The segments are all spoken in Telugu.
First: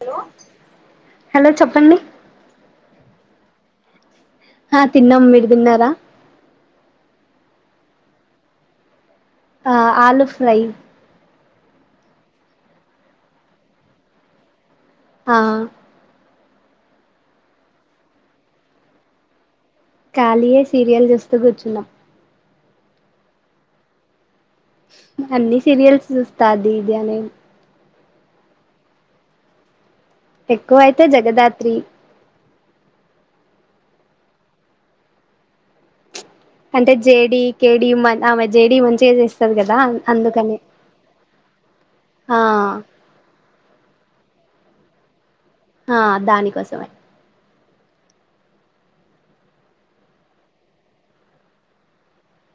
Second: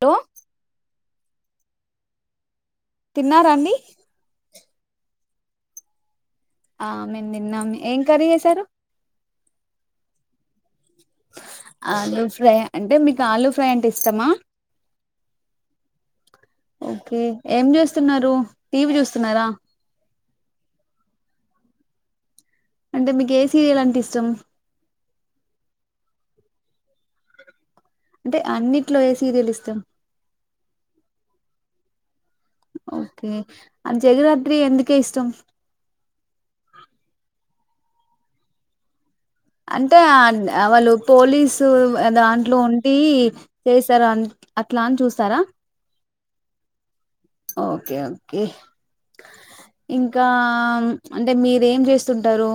హలో హలో చెప్పండి తిన్నారా అండి ఆ తిన్నాము మీరు తిన్నారా ఆ మేము తిన్నాం ఏం కర్రీ చేసారు ఆ ఆలుూ ఫ్రై ఆలూ ఫ్రై అంటే మీకు ఆలూ ఫ్రై అంటే ఇష్టమా ఆ ఓకే ఏం చూస్తున్నారు టీవీ చూస్తున్నారా ఖాళీయే సీరియల్ చూస్త కూర్చున్నాం అంటే మీకు ఏ సీరియల్ అంటే ఇష్టం అన్ని సీరియల్స్ చూస్తా అది ఇది అనే అంటే అన్నిట్లో ఏ సీరియల్ ఇష్టం ఎక్కువ అయితే జగదాత్రి ఓకే అ జగురాత్రి ఎందుక ఇష్టం అంటే జేడీ కేడీ ఆమె జేడీ మంచిగా చేస్త అంటే వాళ్ళు పోలీసు ఆ దాంట్లో ఉండి చేస్తారు అ అట్లా అని చూస్తారా ఆ దాని కోసమే ఓకే ఓకే ఇంకా అంటే మీరేం చేస్తుంటారు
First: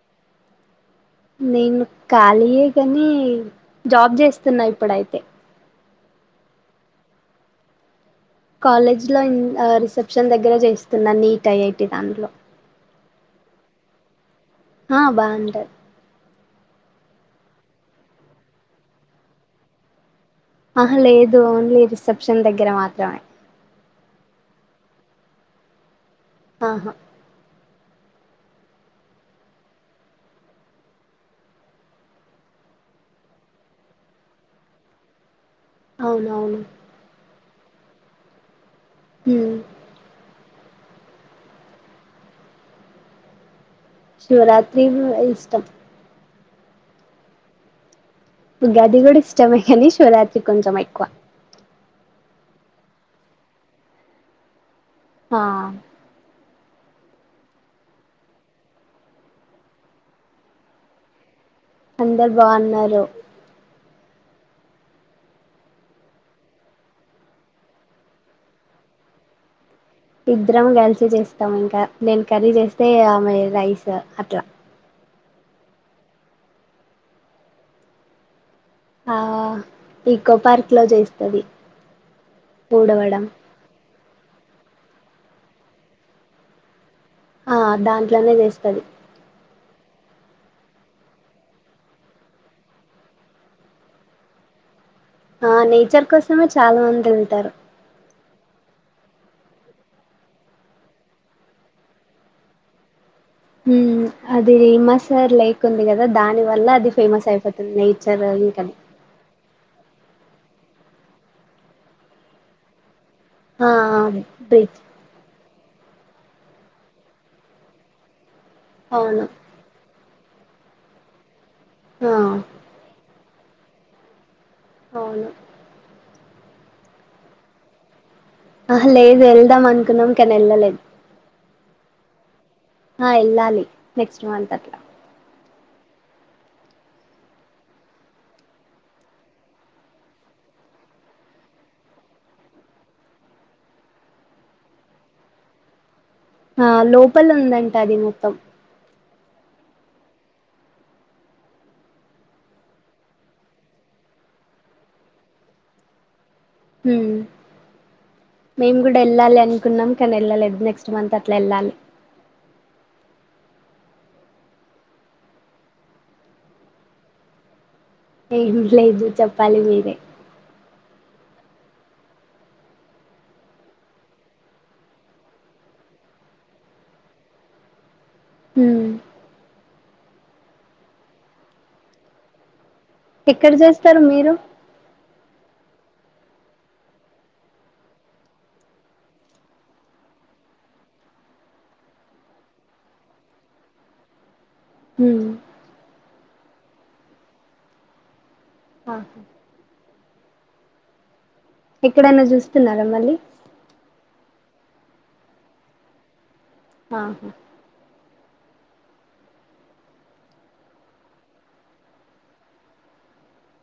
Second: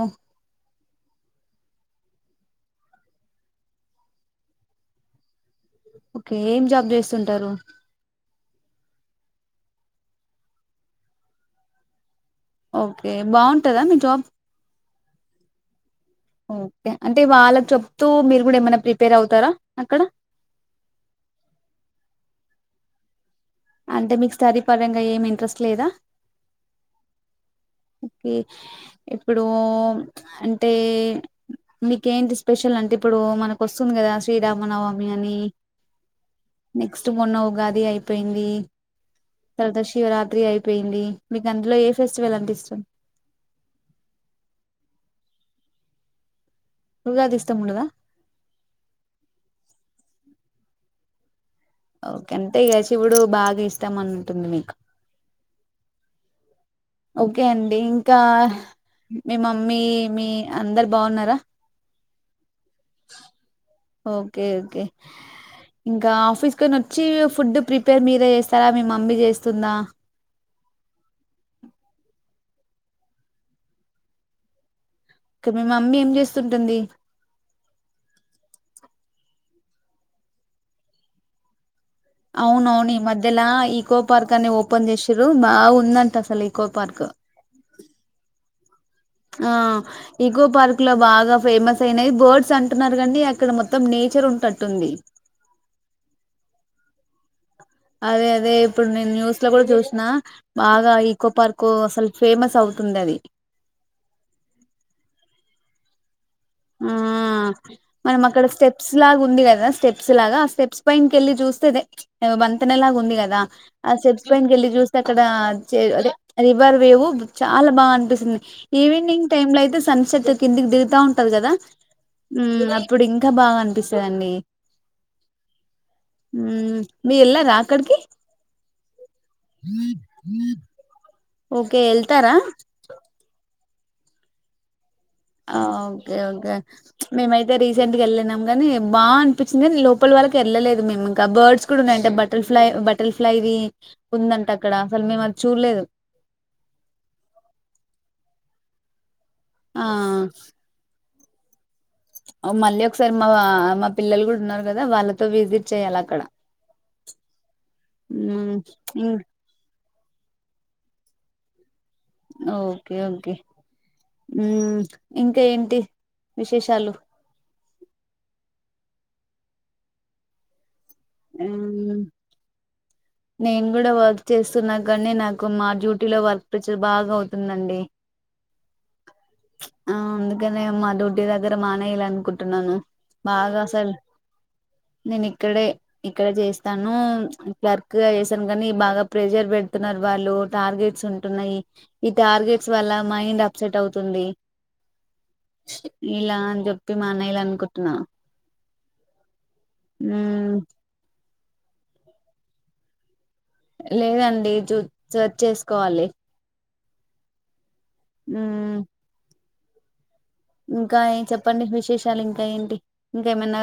నేను ఖాళీయే కాని జాబ్ చేస్తున్నా ఇప్పుడైతే ఓకే ఏం జాబ్ చేస్తుంటారు కాలేజ్ లో రిసెప్షన్ దగ్గర చేస్తున్నాను నీట్ ఐఐటి దాంట్లో ఓకే బాగుంటదా మీ జాబ్ ఆ బాగుంటది ఓకే అంటే వాళ్ళ చెప్తూ మీరు కూడా ఏమైనా ప్రిపేర్ అవుతారా అక్కడ ఆహా లేదు ఓన్లీ రిసెప్షన్ దగ్గర మాత్రమే అంటే మీకు స్టడీ పరంగా ఏమి ఇంట్రెస్ట్ లేదా ఆహా కే ఇప్పుడు అంటే మీకేంటి స్పెషల్ అంటే ఇప్పుడు మనకు వస్తుంది కదా శ్రీరామనవమి అని అవును అవును నెక్స్ట్ మొన్న ఉగాది అయిపోయింది తర్వాత శివరాత్రి అయిపో అయింది మీకు అందులో ఏ ఫెస్టివల్ అంటే ఇష్ట శివరాత్రి ఇష్టం ఉగాది ఇష్టం ఉండదా ఉగాది కూడా ఇష్టమే కానీ శివరాత్రి కొంచెం ఎక్కువ ఓకే అంటే ఇక శివుడు బాగా ఇస్తాం అనింటుంది మీకు ఆ ఓకే అండి ఇంకా మీ మమ్మీ మీ అందరు బాగున్నారా అందర్ బా బావున్నారు ఓకే ఓకే. ఇంకా ఆఫీస్కని వచ్చీ ఫుడ్ ప్రిపేర్ మీరే చేస్తారా మీ మమ్మీ చేస్తుందా. ఇద్దరం కలిసి చేస్తాం ఇంకా, నేను కర్రీ చేస్తే ఆమె రైస్ అట్లా. ఇక మీ మమ్మీ ఏం చేస్తుంటుంది. ఆ ఈకో పార్క్ లో చేస్తది. అవున్ అవును ఈ ఊడవడం మధ్యలా ఈ కో పార్క్ అని ఓపెన్ చేశిర్రూ, బాగాగుందంట అసలు ఈకో పార్క్. ఆ దాంట్లోనే చేస్తది. ఆ ఈకో పార్క్ లో బాగా ఫేమస్ అయినది బర్డ్స్ అంటున్నారు గానీ అక్కడ మొత్తం నేచర్ ఉంటట్టుంది. ఆ నేచర్ కోసమే చాలా మంది యెల్తారు. అదే అదే ఇప్పుడు నేను న్యూస్ లో కూడా చూశినా, బాగా ఈకో పార్కూ అసల్ ఫేమస్ అవుతుంది అది. హ్మ అదీ మా సార్లైక్ ఉంది కదా దాని వల్ల అది ఆ ఫేమస్ అయిపోతుంది మనం నేచర్ అక్కడ ఇంకని స్టెప్స్ లాగా ఉంది గదా స్టెప్ స్ప్స్ లాగా ఆ స్టెప్స్ పైన్ కెళ్లి చూస్తే అదే ఏదొ వంతెనలాగా ఉంది గద్ దా. ఆ స్టెప్స్ పైన్ కెళ్ళి చూస్తే అక్కడా చే అదే రివర్ వేవు చాలా బాగా అనిపిస్తుంది. అవును ఈవనింగ్ టైమ్ లో అయితే సన్సెట్. కిందికి దిగుతావుంట్ టది గదా. ఆ ఉమ్ అప్పుడింక్ కా బాగా అనిపిస్తదండీ. అవును. ఉమ్ మీర్ ఎల్లారా అక్కడకీ. అహ లేద్ వెళ్దాం అనుకున్నం కానీ ఎళ్ళలేద్. ఓకే ఎళ్తారా. ఆ ఎళ్ళాలి నెక్స్ట్ మంత్ అట్లా. ఆ ఓకే ఓకే. ప్చ్మేమయితే రీసెంట్గా వెళ్ళినం గానీ బాగ అనిపించింది గాని లోపల వరకి ఎళ్ళలేదు మేము ఇంకా, బర్డ్స్ కూడా ఉన్నాయంట బటర్ఫ్లై బటర్ఫ్లైవీ ఉందంట అక్కడ అసల్ మేము అది చూడలేదు. ఆ లోపల ఉందంట అది మొత్తం. ఆ మళ్ళీ ఒకసారి మా మా పిల్లలు కూడ ఉన్నరు కదా వాళ్ళతో విజిట్ చెయాలి అక్కడా. హ్మ మేము కూడా ఇం- ఎళ్ళాలి అనుకున్నం. కానీ ఎళ్ళలేదు నెక్స్ట్ మంత్ అట్లా ఎళ్ళాలి. Okay okay. ఉమ్ ఇంకా ఏంటి విశేషాలు. ఏం లేదు చెప్పాలి మీరే. ఆ నేను కూడా వర్క్ చేస్తున్నా గానీ, నాకు మా డ్యూటీలో వర్క్ ప్రెషర్ బాగా అవుతుందండి. హ్మ ప్చ్ ఆ అందుకనే మా డ్యూటీ దగ్గర మానెయల అనుకుంటున్నాను. ఎక్కడ చేస్తారు మీరు నేను ఇక్కడే ఇక్కడ చేస్తాను క్లర్క్ గా చేసాను కానీ బాగా ప్రెషర్ పెడుతున్నారు వాళ్ళు టార్గెట్స్ ఉంటున్నాయి ఈ టార్గెట్స్ వల్ల మైండ్ అప్సెట్ అవు తుంది హమ్ ఇలా అని చెప్పి మానేయ్యలా అనుకుంటున్నాను ఆహా ఉమ్ ఎక్కడైనా చూస్తున్నారా మళ్ళీ లేదండి జూ సర్చ్ చేసుకోవాలి ఆహా హమ్ ఇంకా చెప్పండి విశేషాలు ఇంకా ఏంటి ఇంకా ఏమన్నా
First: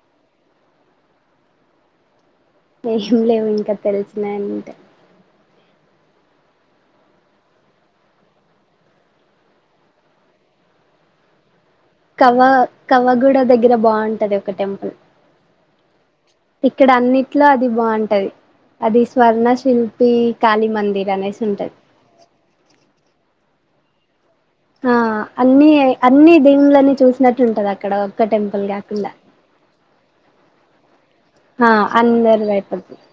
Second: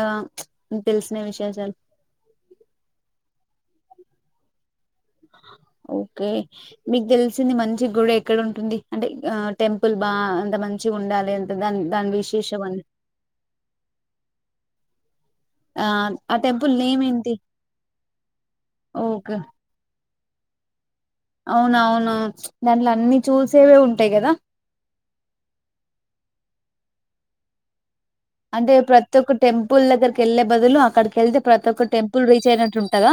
తెలిసిన విశేషాలు ఏం లేవు ఇంకా తెలిసినాయి అంటే ఓకే మీకు తెలిసింది మంచి గుడి ఎక్కడ ఉంటుంది అంటే ఆ టెంపుల్ బా అంత మంచి ఉండాలే అ కవ్వ కవ్వగూడ దగ్గర బాగుంటది ఒక టెంపుల్ ఆ ఆ టెంపుల్ ఇక్కడ నేమ్ ఏంటి అన్నిట్లో అది బాగుంటది అది స్వర్ణశిల్ ఈ కాళీ మందిర్ అనేసి ఉంటది అవున అవును దానిలో అన్ని చూసేవే ఉంటాయి కదా ఆ అన్ని అన్ని దీన్లన్నీ చూసినట్టు ఉంటాది అక్కడ ఒక్క టెంపుల్ అంటే కాకుండా ప్రతి ఒక్క టెంపుల్ దగ్గరకి వెళ్లే బదులు అక్కడికి వెళ్తే ప్రతి ఆ ఒక్క టెంపుల్ అందరు రీచ్ అయినట్టు భయపడుతు ఉంటాదా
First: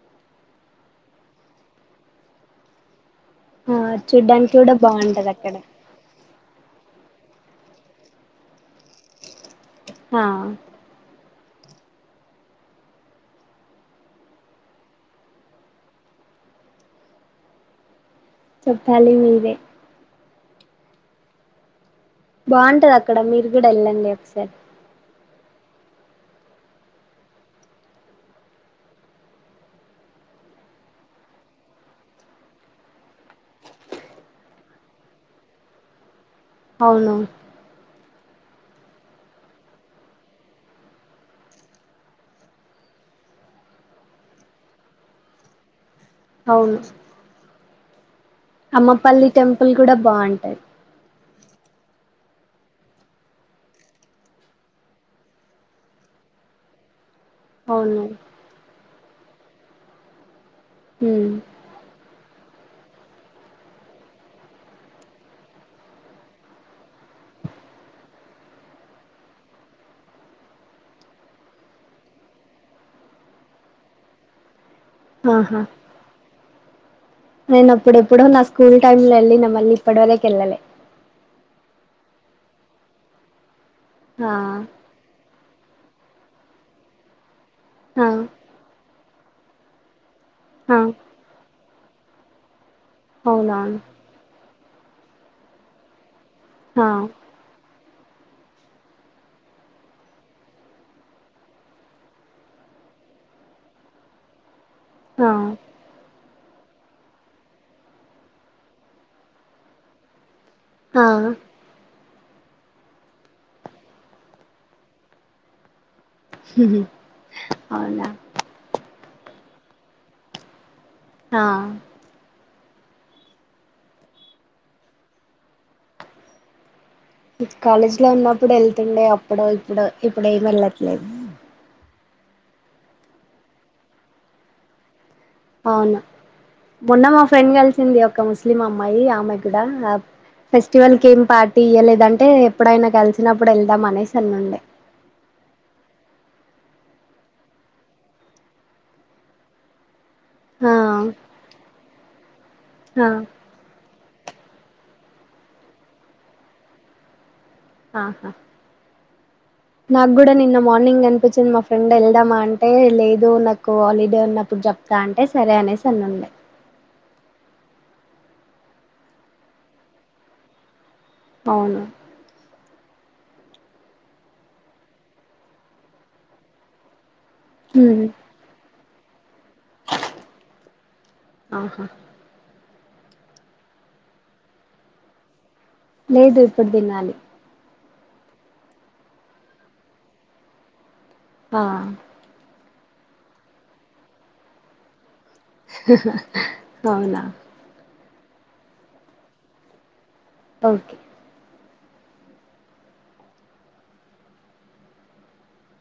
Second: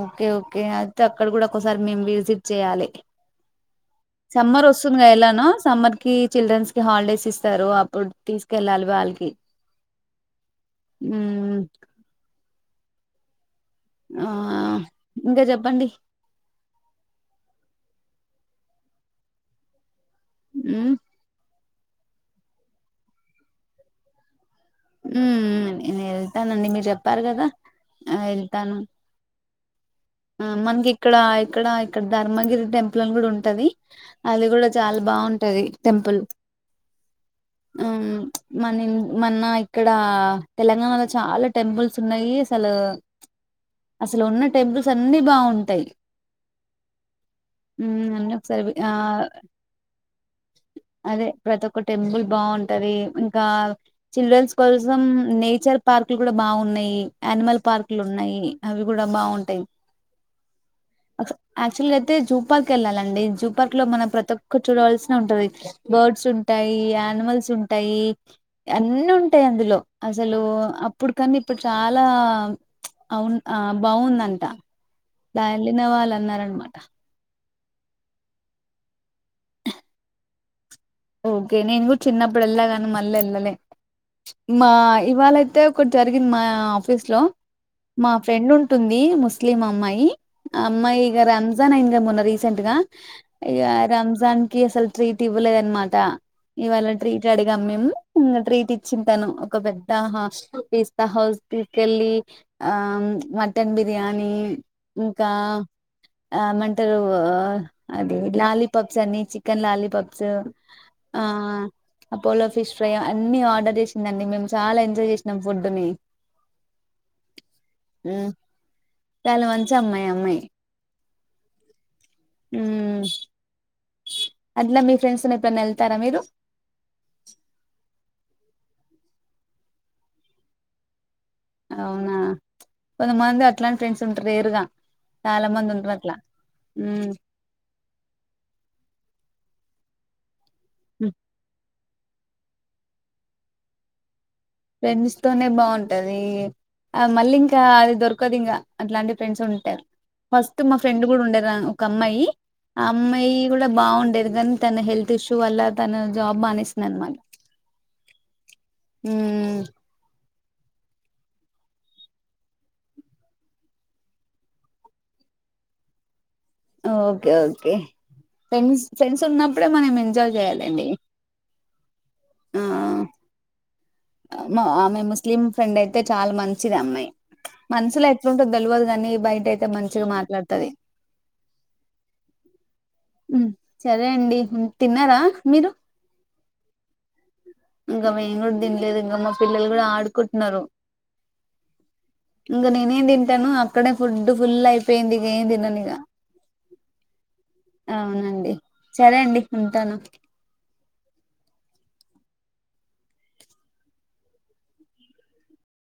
ఓకే ఓకే హే అయితే అక్కడ కూడా ఒకసారి మేము విజిట్ చేయ్యాలి ఆ చూడ్డానికి సమ్మర్ కూడా వస్తుందిగా బాగుంటది ఎలానో అక్కడ సమ్మర్ కి చిల్డ్రన్స్ కి హాలిడేస్ ఇస్త తరువా తీసుకెళ్ళాలి వాళ్ళకి హా హమ్ ఆ ఇంకా చెప్పండి చెప్పాలి మీరే ఆమ్ బాగుంటాది అక్కడ మీరు కూడా వెళ్ళండి ఒక్కసారి ఊ నేను వెళ్తానండి మీరు చెప్పారు కదా వెళ్తాను ఆ మనకి ఇక్కడ ఇక్కడ ఇక్కడ ధర్మగిరి టెంపుల్ని కూడా ఉంటాది అది కూడా చాలా బాగుంటాది టెంపుల్ అవును ఉమ్ మన మన్న ఇక్కడ తెలంగాణలో చాలా టెంపుల్స్ ఉన్నాయి అసలు అసలు ఉన్న టెంపుల్స్ అన్ని బాగుంటాయి అవును ఉమ్ సరే వి ఆ అమ్మపల్లి టెంపుల్ కూడా బాగుంటది అదే ప్రతి ఒక్క టెంపుల్ బాగుంటది ఇంకా చిల్డ్రన్స్ కోసం నేచర్ పార్క్లు కూడా బాగున్నాయి యనిమల్ పార్కులు అవును ఉన్నాయి అవి కూడా బాగున్నాయి ఉంటాయి ఉమ్ యాక్టువల్ గా అయితే జూ పార్క్ వెళ్ళాలండి జూపార్క్ లో మనం ప్రతి ఒక్కటి చూడవల్సిన ఉంటాది బర్డ్స్ ఉంటాయి యానిమల్స్ ఉంటాయి అన్నీ ఉంటాయి అందులో అసలు అప్పుడు కన్నా ఇప్పుడు చాలా అవును బాగుందంట ఆహా గార్లదిన్నె వాళ్లు అన్నారనమాట ట నేను అప్పుడెప్పుడో నా స్కూల్ టైమ్ లో వెళ్ళా నేను మళ్ళీ ఇప్పుడ వరకి వెళ్ళలే ఓకే నేను కూడా చిన్నప్పుడు వెళ్లాగాని మళ్ళీ వెళ్ళలే ఆ మా ఇవాళయితే ఒకటి జరిగింది మా ఆఫీస్ లో ఆ మా ఫ్రెండ్ ఉంటుంది ము ముస్లిం ఆ అమ్మాయి ఆ అమ్మాయి ఇగ రన్ రంజా న్ అయిందిగా మొన్నా రీసెంట్ గా ఇగ అవునవును రంజాన్ కి అస్సలు ట్రీట్ ఇవ్వలేదు అనమా ట ఆ ఇవాళ ట్రీట్ అడిగాం మేము ఇంగ ట్రీట్ ఇచ్చింది తను ఒక పెద్ద హాస్ పిస్తా హౌస్ తీసుకెళ్ళి ఆ మటన్ బిర్యానీ ఆ ఇంకా ఆమంటారు అది లాలీపాప్స్ అని చికెన్ లాలీపాప్సు ఆ అపోలో ఫిష్ ఫ్రై అన్ని ఆర్డర్ చేసింది అండి మేము చాలా ఎంజాయ్ చేసినాం ఫుడ్ ని అవునా ఉమ్, చాలా మంచి అమ్మాయి ఆ అమ్మాయి ఆ ఉ అట్లా మీ ఫ్రెండ్స్ ని ఎప్పుడన్న ఎళ్తారా మీరు కాలేజ్ లో ఉన్నప్పుడు వెళ్తుండే అప్పుడు ఇప్పుడు ఇప్పుడేమి వెళ్ళట్లేదు అవునా కొంత మంది అట్లాంటి ఫ్రెండ్స్ ఉంటారు రేర్ గా అవును మొన్న మా ఫ్రెండ్ కలిసింది ఒక ముస్లిం అమ్మాయి ఆమాయి కలిసిండ ఇంకా ఫెస్టివల్ కేం పార్టీ ఇయ్యలే అంటే ఎప్పుడైనా కలిసినప్పుడు వెళ్దాం అనేసి అనుండి ఫ్రెండ్స్ తోనే బాగుంటది ఆ మళ్ళీ ఇంకా అది దొరకదు ఇంగ అట్లాంటి ఫ్రెండ్స్ ఉంటా ఫస్ట్ ఆ మా ఫ్రెండ్ కూడా ఉండేది ఒక అమ్మాయి ఆ అమ్మాయి కూడా బాగుండేది కాని తన హెల్త్ ఇష్యూ వల్ల తన జాబ్ మానేసింది అనమాట ఆహా ఊ నాకు కూడా నిన్న మార్నింగ్ అనిపించింది మా ఫ్రెండ్ వెళ్దామా అంటే లేదు నాకు ఆలిడే ఉన్నప్పుడు చెప్తా అంటే సరే అనేసి అను ఉండే ఓకే ఓకే, ఫ్రెండ్స్ ఫ్రెండ్స్ ఉన్నప్పుడే మనం ఎంజాయ్ చేయ్యాలండి. అవును ఆ ఆమె ముస్లిం ఫ్రెండ్ అయితే చాలా మంచిదమ్మాయి. ఉమ్ మనసులో ఎట్ల ఉంటదో తెలివదు. కానీ బయట ఎట్ తే మంచిగా మాట్లాడతది ఆహా సరే అండి, తిన్నారా మీరు? లేదు ఇప్పుడు తినాలి. ఇంకా మేము కూడా తిన్లేదు ఇంకా, మా పిల్లలు కూడా ఆడుకుంటున్నారు. ఆ ఇంగ నేనేం తింటాను, అక్కడే ఫుడ్ ఫుల్లయిపోయింది. అవునా అవునండి, సరే అండి ఉంటాను. ఓకే